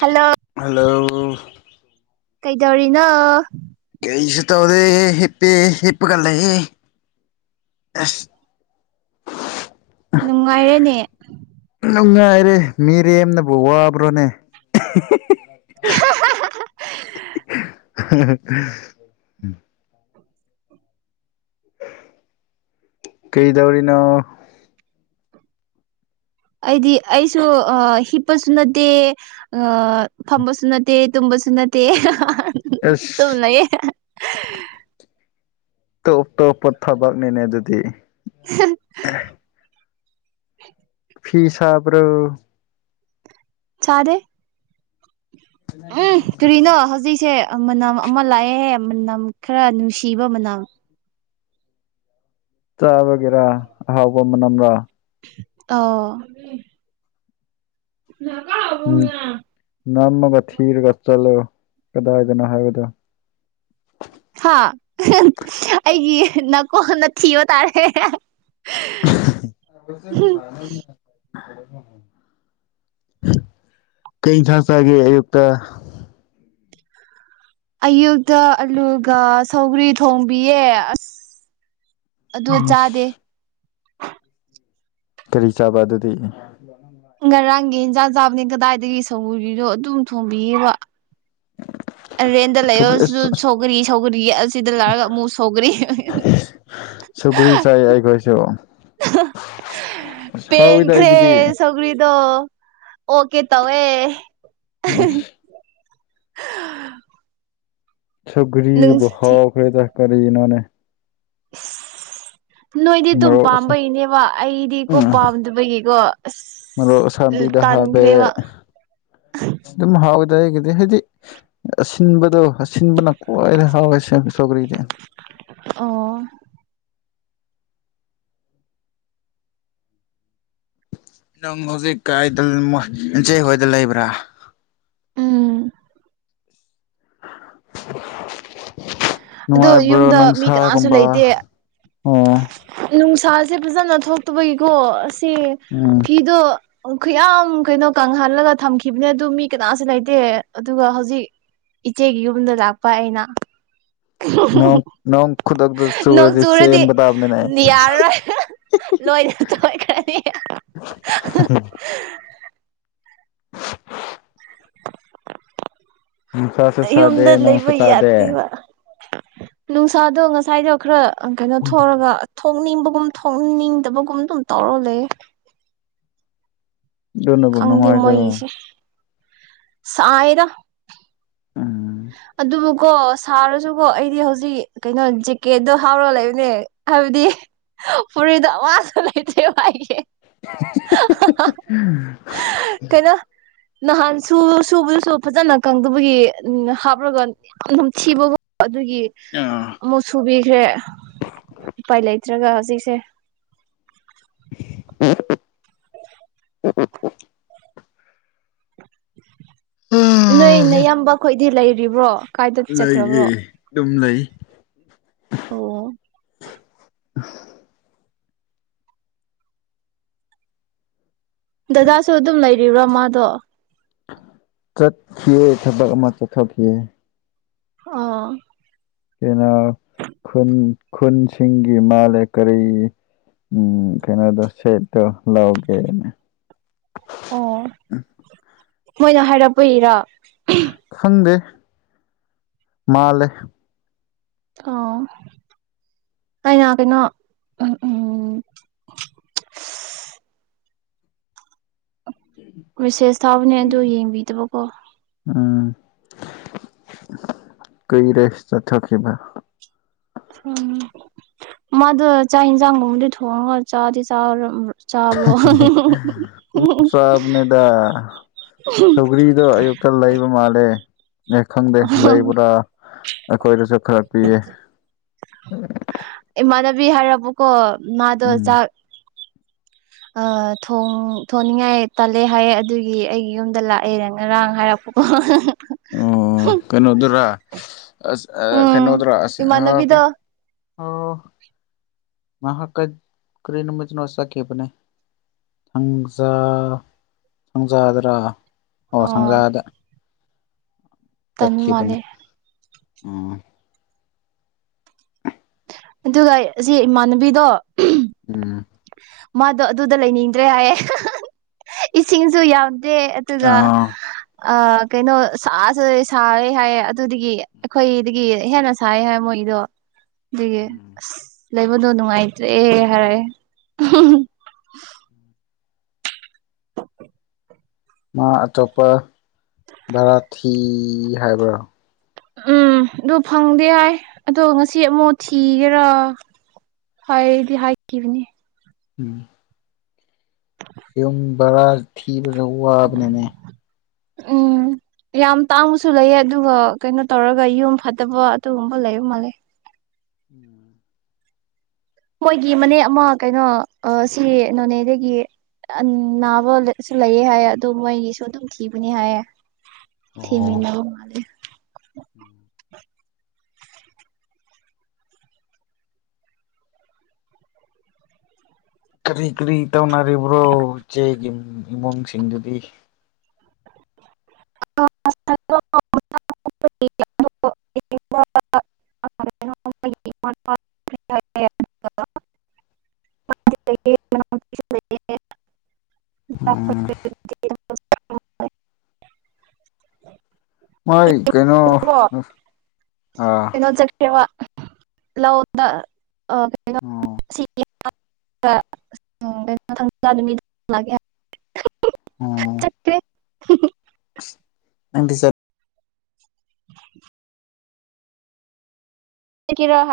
Hello hello ꯀꯩꯗꯧꯔꯤꯅꫭ ꯀꯩꯁꯨ ꯇꯧꯗꯦ ꯍꯤꯞꯄꯤ ꯍꯤꯞꯄꯒ ꯂꯩꯌꯦ꯫ ꯅꯨꯡꯉꯥꯏꯔꯦꯅꯦ ꯅꯨꯡꯉꯥꯏꯔꯦ ꯃꯤꯔꯦꯝꯅꯕꯨ ꯋꯥꯕ꯭ꯔꯣꯅꯦ꯫ [inaudible] [inaudible] ꯀꯩꯗꯧꯔꯤꯅꯣ ꯑꯩꯗꯤ ꯑꯩꯁꯨ ꯑ ꯍꯤꯞꯄꯁꯨ ꯅꯠꯇꯦ ꯑ ꯐꯝꯕꯁꯨ ꯅꯠꯇꯦ ꯇꯨꯝꯕꯁꯨ ꯅꯠꯇꯦ ꯑꯦꯁ ꯑꯗꯨꯝ ꯂꯩꯌꯦ ꯇꯣꯞ ꯇꯣꯞꯄ ꯊꯕꯛꯅꯤꯅꯦ ꯑꯗꯨꯗꯤ [inaudible] ꯐꯤ ꯁꯥꯕ꯭ꯔꯣ꯫ ꯁꯥꯗꯦ ꯎꯝ ꯀꯔꯤꯅꯣ ꯍꯧꯖꯤꯛꯁꯦ ꯃꯅꯝ ꯑꯃ ꯂꯥꯛꯑꯦꯍꯦ ꯃꯅꯝ ꯈꯔ ꯅꯨꯡꯁꯤꯕ ꯃꯅꯝ ꯆꯥꯕꯒꯦꯔꯥ ꯑꯍꯥꯎꯕ ꯃꯅꯝꯂꯔꯥ ꯑꫭ [unintelligible] ꯎꯝ ꯅꯝꯃꯒ ꯊꯤꯔꯒ ꯆꯠꯂꯣ ꯀꯗꯥꯏꯗꯅꯣ ꯍꯥꯏꯕꯗꯣ ꯍꯥ ꯑꯩꯒꯤ ꯅꯀꯣꯟꯅ ꯊꯤꯕ ꯇꯥꯔꯦ꯫ [inaudible] ꯀꯩ ꯏꯟꯁꯥꯡ ꯆꯥꯒꯦ ꯑꯌꯨꯛꯇ ꯑꯌꯨꯛꯇ ꯑꯂꯨꯒ ꯁꯧꯒ꯭ꯔꯤ ꯊꯣꯡꯕꯤꯌꯦ ꯑꯁ ꯑꯗꯨ ꯆꯥꯗꯦ꯫ ꯑꯁ ꯀꯔꯤ ꯆꯥꯕ ꯑꯗꯨꯗꯤ ꯉꯔꯥꯡꯒꯤ ꯍꯟꯖꯥꯡ ꯆꯥꯕꯅꯤ ꯀꯗꯥꯏꯗꯒꯤ ꯁꯧꯒ꯭ꯔꯤꯗꯣ ꯑꯗꯨꯝ ꯊꯣꯡꯕꯤꯌꯦꯕ ꯔꯦꯟꯗꯥ ꯁꯧꯒ꯭ꯔꯤ ꯂꯩꯔꯁꯨ ꯑꯁ ꯁꯧꯒ꯭ꯔꯤ ꯁꯧꯒ꯭ꯔꯤ ꯌꯦ ꯑꯁꯤꯗ ꯂꯥꯛꯑꯒ ꯑꯃꯨꯛ ꯁꯧꯒ꯭ꯔꯤ ꯁꯧꯒ꯭ꯔꯤ ꯆꯥꯏ ꯑꯩꯈꯣꯏꯁꯨ ꯑꯁ ꯍꯥꯎꯋꯤꯗ ꯑꯩꯒꯤꯗꯤ ꯁꯧꯒꯔꯤꯗꯣ ꯑꯣꯀꯦ ꯇꯧꯋꯦ꯫ ꯑꯁ ꯁꯧꯒ꯭ꯔꯤꯕꯨ ꯅꯨꯡꯁꯤ ꯍꯥꯎꯕ꯭ꯔꯥꯗ ꯀꯔꯤꯅꯣꯅꯦ ꯅꯣꯏꯗꯤ ꯑꯗꯨꯝ ꯃꯣꯔꯣꯛ ꯑꯁꯥ ꯄꯥꯝꯕꯩꯅꯦꯕ ꯑꯩꯗꯤꯀꯣ ꯎꯝ ꯄꯥꯝꯗꯕꯒꯤꯀꯣ ꯑꯁ ꯃꯔꯣꯛ ꯎꯝ ꯑꯁꯥꯕꯤꯗ ꯍꯥꯞꯄꯦ ꯇꯟꯈ꯭ꯔꯦ ꯕꯥ ꯑꯗꯨꯝ ꯍꯥꯎꯏꯗꯥ ꯑꯩꯒꯤꯗꯤ ꯍꯥꯏꯗꯤ ꯑꯁꯤꯟꯕꯗꯣ ꯑꯁꯤ ꯑꯁꯤꯟꯕꯅ ꯈ꯭ꯋꯥꯏꯗ ꯍꯥꯎꯋꯦꯁꯦ ꯁꯣꯒ꯭ꯔꯤꯗꯤ ꯑꯣ ꯅꯪ ꯍꯧꯖꯤꯛ ꯀꯥꯏꯗ ꯅꯆꯦ ꯍꯣꯏꯗ ꯂꯩꯕ꯭ꯔꯥ ꯎꯝ ꯑꯗꯣ ꯅꯨꯡꯉꯥꯏꯕ꯭ꯔꯣ ꯌꯨꯝꯗ ꯃꯤ ꯀꯅꯥꯁꯨ ꯅꯨꯡꯁꯥꯒꯨꯝꯕ ꯂꯩꯇꯦ ꯑꯣ ꯅꯨꯡꯁꯥꯁꯦ ꯐꯖꯅ ꯊꯣꯛꯇꯕꯒꯤꯀꯣ ꯑꯁꯤ ꯎꯝ ꯀꯤꯗꯣ ꯈꯨꯌꯥꯝ ꯀꯩꯅꯣ ꯀꯪꯍꯜꯂꯒ ꯊꯝꯈꯤꯕꯅꯦ ꯑꯗꯨ ꯃꯤ ꯀꯅꯥꯁꯨ ꯂꯩꯇꯦ ꯑꯗꯨꯒ ꯍꯧꯖꯤꯛ ꯏꯆꯦꯒꯤ ꯌꯨꯝꯗ ꯂꯥꯛꯄ ꯑꯩꯅ ꯅꯣꯡ ꯅꯣꯡ ꯈꯨꯗꯛꯇ ꯆꯨꯔꯗꯤ ꯇꯥꯕꯅꯤꯅꯦ ꯅꯤ ꯌꯥꯔꯔꯣꯏ ꯅꯣꯏꯅ ꯇꯣꯏꯈ꯭ꯔꯅꯤ [unintelligible] ꯅꯨꯡꯁꯥꯁꯨ ꯑꯩ ꯁꯥꯗꯦ ꯌꯨꯝꯗ ꯅꯣꯡꯁꯨ ꯂꯩꯕ ꯇꯥꯗꯦ ꯌꯥꯗꯦꯕ ꯅꯨꯡꯁꯥꯗꯣ ꯉꯁꯥꯏꯗꯣ ꯈꯔ ꯀꯩꯅꯣ ꯊꯣꯔꯒ ꯊꯣꯛꯅꯤꯡꯕꯒꯨꯝ ꯊꯣꯛꯅꯤꯡꯗꯕꯒꯨꯝ ꯑꯗꯨꯝ ꯇꯧꯔꯣ ꯂꯩ ꯑꯗꯨꯅꯕꯨ ꯈꯪꯗꯦ ꯅꯨꯡꯉꯥꯏꯖꯔꯣ ꯃꯣꯏꯒꯤꯁꯦ ꯁꯥꯏꯗ ꯎꯝ ꯑꯗꯨꯕꯨꯀꯣ ꯁꯥꯔꯁꯨꯀꯣ ꯑꯩꯗꯤ ꯍꯧꯖꯤꯛ ꯀꯩꯅꯣ ꯖꯦꯛꯀꯦꯠꯇꯣ ꯍꯥꯎꯔꯒ ꯂꯩꯕꯅꯦ ꯍꯥꯏꯕꯗꯤ ꯄꯨꯔꯤꯗ ꯑꯋꯥꯖ ꯂꯩꯇꯦ [unintelligible] ꯀꯩꯅꯣ ꯅꯍꯥꯟ ꯁꯨ ꯁꯨꯕꯗꯨꯁꯨ ꯐꯖꯅ ꯀꯪꯗꯕꯒꯤ ꯎꯟꯍꯞ [unintelligible] ꯌꯥꯝ ꯅꯨꯡꯊꯤꯕꯒ ꯑꯗꯨꯒꯤ ꯑꯥ ꯑꯃꯨꯛ ꯁꯨꯕꯤꯈ꯭ꯔꯦ ꯎꯄꯥꯏ ꯂꯩꯇ꯭ꯔꯒ ꯍꯧꯖꯤꯛꯁꯦ ꯅꯣꯏ ꯅꯌꯥꯝꯕ ꯈꯈꯣꯏꯗꯤ ꯂꯩꯔꯤꯕ꯭ꯔꯣ ꯀꯥꯏꯗ ꯂꯩꯌꯦ ꯆꯠꯈ꯭ꯔꯕ꯭ꯔꯣ ꯑꯗꯨꯝ ꯂꯩ [inaudible] ꯗꯗꯥꯁꯨ ꯑꯗꯨꯝ ꯂꯩꯔꯤꯕ꯭ꯔꯣ ꯃꯥꯗꯣ ꯆꯠꯈꯤꯌꯦ ꯊꯕꯛ ꯑꯃ ꯆꯠꯊꯈꯤꯑꯦ ꯑꯥ [unintelligible] ꯈꯨꯟ ꯈꯨꯟꯁꯤꯡꯒꯤ ꯃꯥꯜꯂꯦ ꯀꯔꯤ ꯎꯝ ꯀꯩꯅꯣꯗꯣ ꯁꯦꯠꯇꯣ ꯂꯧꯒꯦꯅꯦ ꯑꯣ ꯃꯣꯏꯅ ꯍꯥꯏꯔꯛꯄ ꯏꯔꯥ ꯈꯪꯗꯦ ꯃꯥꯜꯂꯦ ꯑꯣ ꯑꯩꯅ ꯀꯩꯅꯣ ꯎꯝ ꯃꯦꯁꯦꯁ ꯊꯥꯕꯅꯦ ꯑꯗꯨ ꯌꯦꯡꯕꯤꯗꯕꯀꯣ ꯎꯝ ꯀꯨꯏꯔꯦ ꯆꯥꯊꯣꯛ ꯈꯤꯕ ꯎꯝ ꯃꯥꯗꯣ ꯆꯥꯛ ꯌꯦꯟꯁꯥꯡꯒꯨꯝꯕꯗꯤ ꯊꯣꯡꯉꯒ ꯆꯥꯗꯤ ꯆꯥꯔ ꯑꯗꯨꯝ ꯆꯥꯕꯅꯦꯗ ꯁꯧꯒ꯭ꯔꯤꯗꯣ ꯑꯌꯨꯛ [unintelligible] ꯂꯩꯕ ꯃꯥꯜꯂꯦ ꯈꯪꯗꯦ ꯂꯩꯕ꯭ꯔꯥ ꯑꯩꯈꯣꯏꯗꯁꯨ ꯈꯔꯥ ꯄꯤꯌꯦ ꯏꯃꯥꯟꯅꯕꯤ ꯍꯥꯏꯔꯕꯀꯣ ꯃꯥꯗꯣ ꯎꯝ ꯆꯥꯛ ꯑꯥ ꯊꯣꯡꯅꯤꯡꯉꯥꯏ ꯇꯜꯂꯦ ꯍꯥꯏꯌꯦ ꯑꯗꯨꯒꯤ ꯑꯩꯒꯤ ꯌꯨꯝꯗ ꯂꯥꯛꯑꯦ ꯉꯔꯥꯡ ꯍꯥꯏꯔꯛꯄꯥ ꯑꯣ [unintelligible] ꯑꯣ ꯀꯩꯅꯣꯗꯨꯔꯥ ꯑꯁ ꯎꯝ ꯑꯥ ꯑꯁ ꯑꯥ ꯏꯃꯥꯟꯅꯕꯤꯗꯣ [unintelligible] ꯑꯣ ꯃꯍꯥꯛꯀꯠ ꯀꯔꯤꯅꯨꯃꯤꯠꯇꯅꫭ ꯆꯠꯈꯤꯕꯅ‌ꯦ ꯊꯪꯖꯥ ꯊꯪꯖꯥꯗ꯭ꯔꯥ ꯑꯣ ꯊꯪꯖꯥꯗ ꯇꯟꯕ ꯆꯠꯈꯤꯕꯅꯦ ꯃꯥꯜꯂꯦ ꯎꯝ ꯑꯗꯨꯒ ꯑꯁꯤ ꯏꯃꯥꯟꯅꯕꯤꯗꯣ ꯎꯝ ꯃꯥꯗꯣ ꯑꯗꯨꯗ ꯂꯩꯅꯤꯡꯗ꯭ꯔꯦ ꯍꯥꯏꯌꯦ ꯏꯁꯤꯡꯁꯨ ꯌꯥꯝ ꯗꯦ ꯑꯗꯨꯒ ꯑꯥ ꯑꯥ ꯀꯩꯅꯣ ꯁꯥꯁꯨ ꯁꯥꯔꯦ ꯍꯥꯏꯌꯦ ꯑꯗꯨꯗꯒꯤ ꯑꯩꯈꯣꯏꯗꯒꯤ ꯍꯦꯟꯅ ꯁꯥꯏ ꯍꯥꯏ ꯃꯣꯏꯗꯣ ꯑꯗꯨꯒꯤ ꯑꯁ ꯂꯩꯕꯗꯣ ꯅꯨꯡꯉꯥꯏꯇ꯭ꯔꯦ ꯍꯥꯏꯔꯛꯑꯦ ꯃꯥ ꯑꯇꯣꯞꯄ ꯚꯔꯥ ꯊꯤ ꯍꯥꯏꯕ꯭ꯔꯣ ꯎꯝ ꯑꯗꯨ ꯐꯪꯗꯦ ꯍꯥꯏ ꯑꯗꯣ ꯉꯁꯤ ꯑꯃꯨꯛ ꯊꯤꯒꯦꯔꯥ ꯍꯥꯏꯗꯤ ꯍꯥꯏꯈꯤꯕꯅꯤ ꯎꯝ ꯌꯨꯝ ꯕꯔꯥ ꯊꯤꯕꯁꯨ ꯋꯥꯕꯅ‌ꯦꯃꯤ ꯎꯝ ꯌꯥꯝ ꯇꯥꯡꯕꯁꯨ ꯂꯩꯌꯦ ꯑꯗꯨꯒ ꯀꯩꯅꯣ ꯇꯧꯔꯒ ꯌꯨꯝ ꯐꯠꯇꯕ ꯑꯗꯨꯒꯨꯝꯕ ꯂꯩꯕ ꯃꯥꯜꯂꯦ [unintelligible] ꯃꯣꯏꯒꯤ ꯃꯅꯦ ꯑꯃ ꯀꯩꯅꯣ ꯑꯥ ꯁꯤ ꯅꯣꯅꯦꯗꯒꯤ ꯑꯥ ꯅꯥꯕꯁꯨ ꯂꯩꯌꯦ ꯍꯥꯏꯌꯦ ꯑꯗꯨ ꯃꯣꯏꯒꯤꯁꯨ ꯑꯗꯨꯝ ꯊꯤꯕꯅꯤ ꯍꯥꯏꯌꯦ ꯑꯣ ꯊꯤꯃꯤꯟꯅꯕ ꯃꯥꯜꯂꯦ [inaudible] ꯀꯔꯤ ꯀꯔꯤ ꯇꯧꯅꯔꯤꯕ꯭ꯔꯣ ꯏꯆꯦꯒꯤ ꯏꯃꯨꯡꯁꯤꯡꯗꯨꯗꯤ ꯑ [unintelligible] ꯑꯗꯣ [unintelligible] [unintelligible] [unintelligible] [unintelligible] ꯎꯝ ꯃꫭꯏ ꯀꯩꯅꯣ ꯑꯥ ꯀꯩꯕ ꯂꯧꯗ ꯑꯥ ꯀꯩꯅꯣ ꯎꯝ ꯑꯁꯤ [unintelligible] [unintelligible] ꯂꯥꯛꯑꯒꯦ ꯍꯥꯏꯌꯦ ꯆꯠꯈ꯭ꯔ‌ꯦ [unintelligible] ꯑꯁ ꯅꯪꯗꯤ ꯆꯠ [unintelligible] ꯑꯁꯦꯡꯀꯤꯔꯣ [unintelligible] ꯍꯥ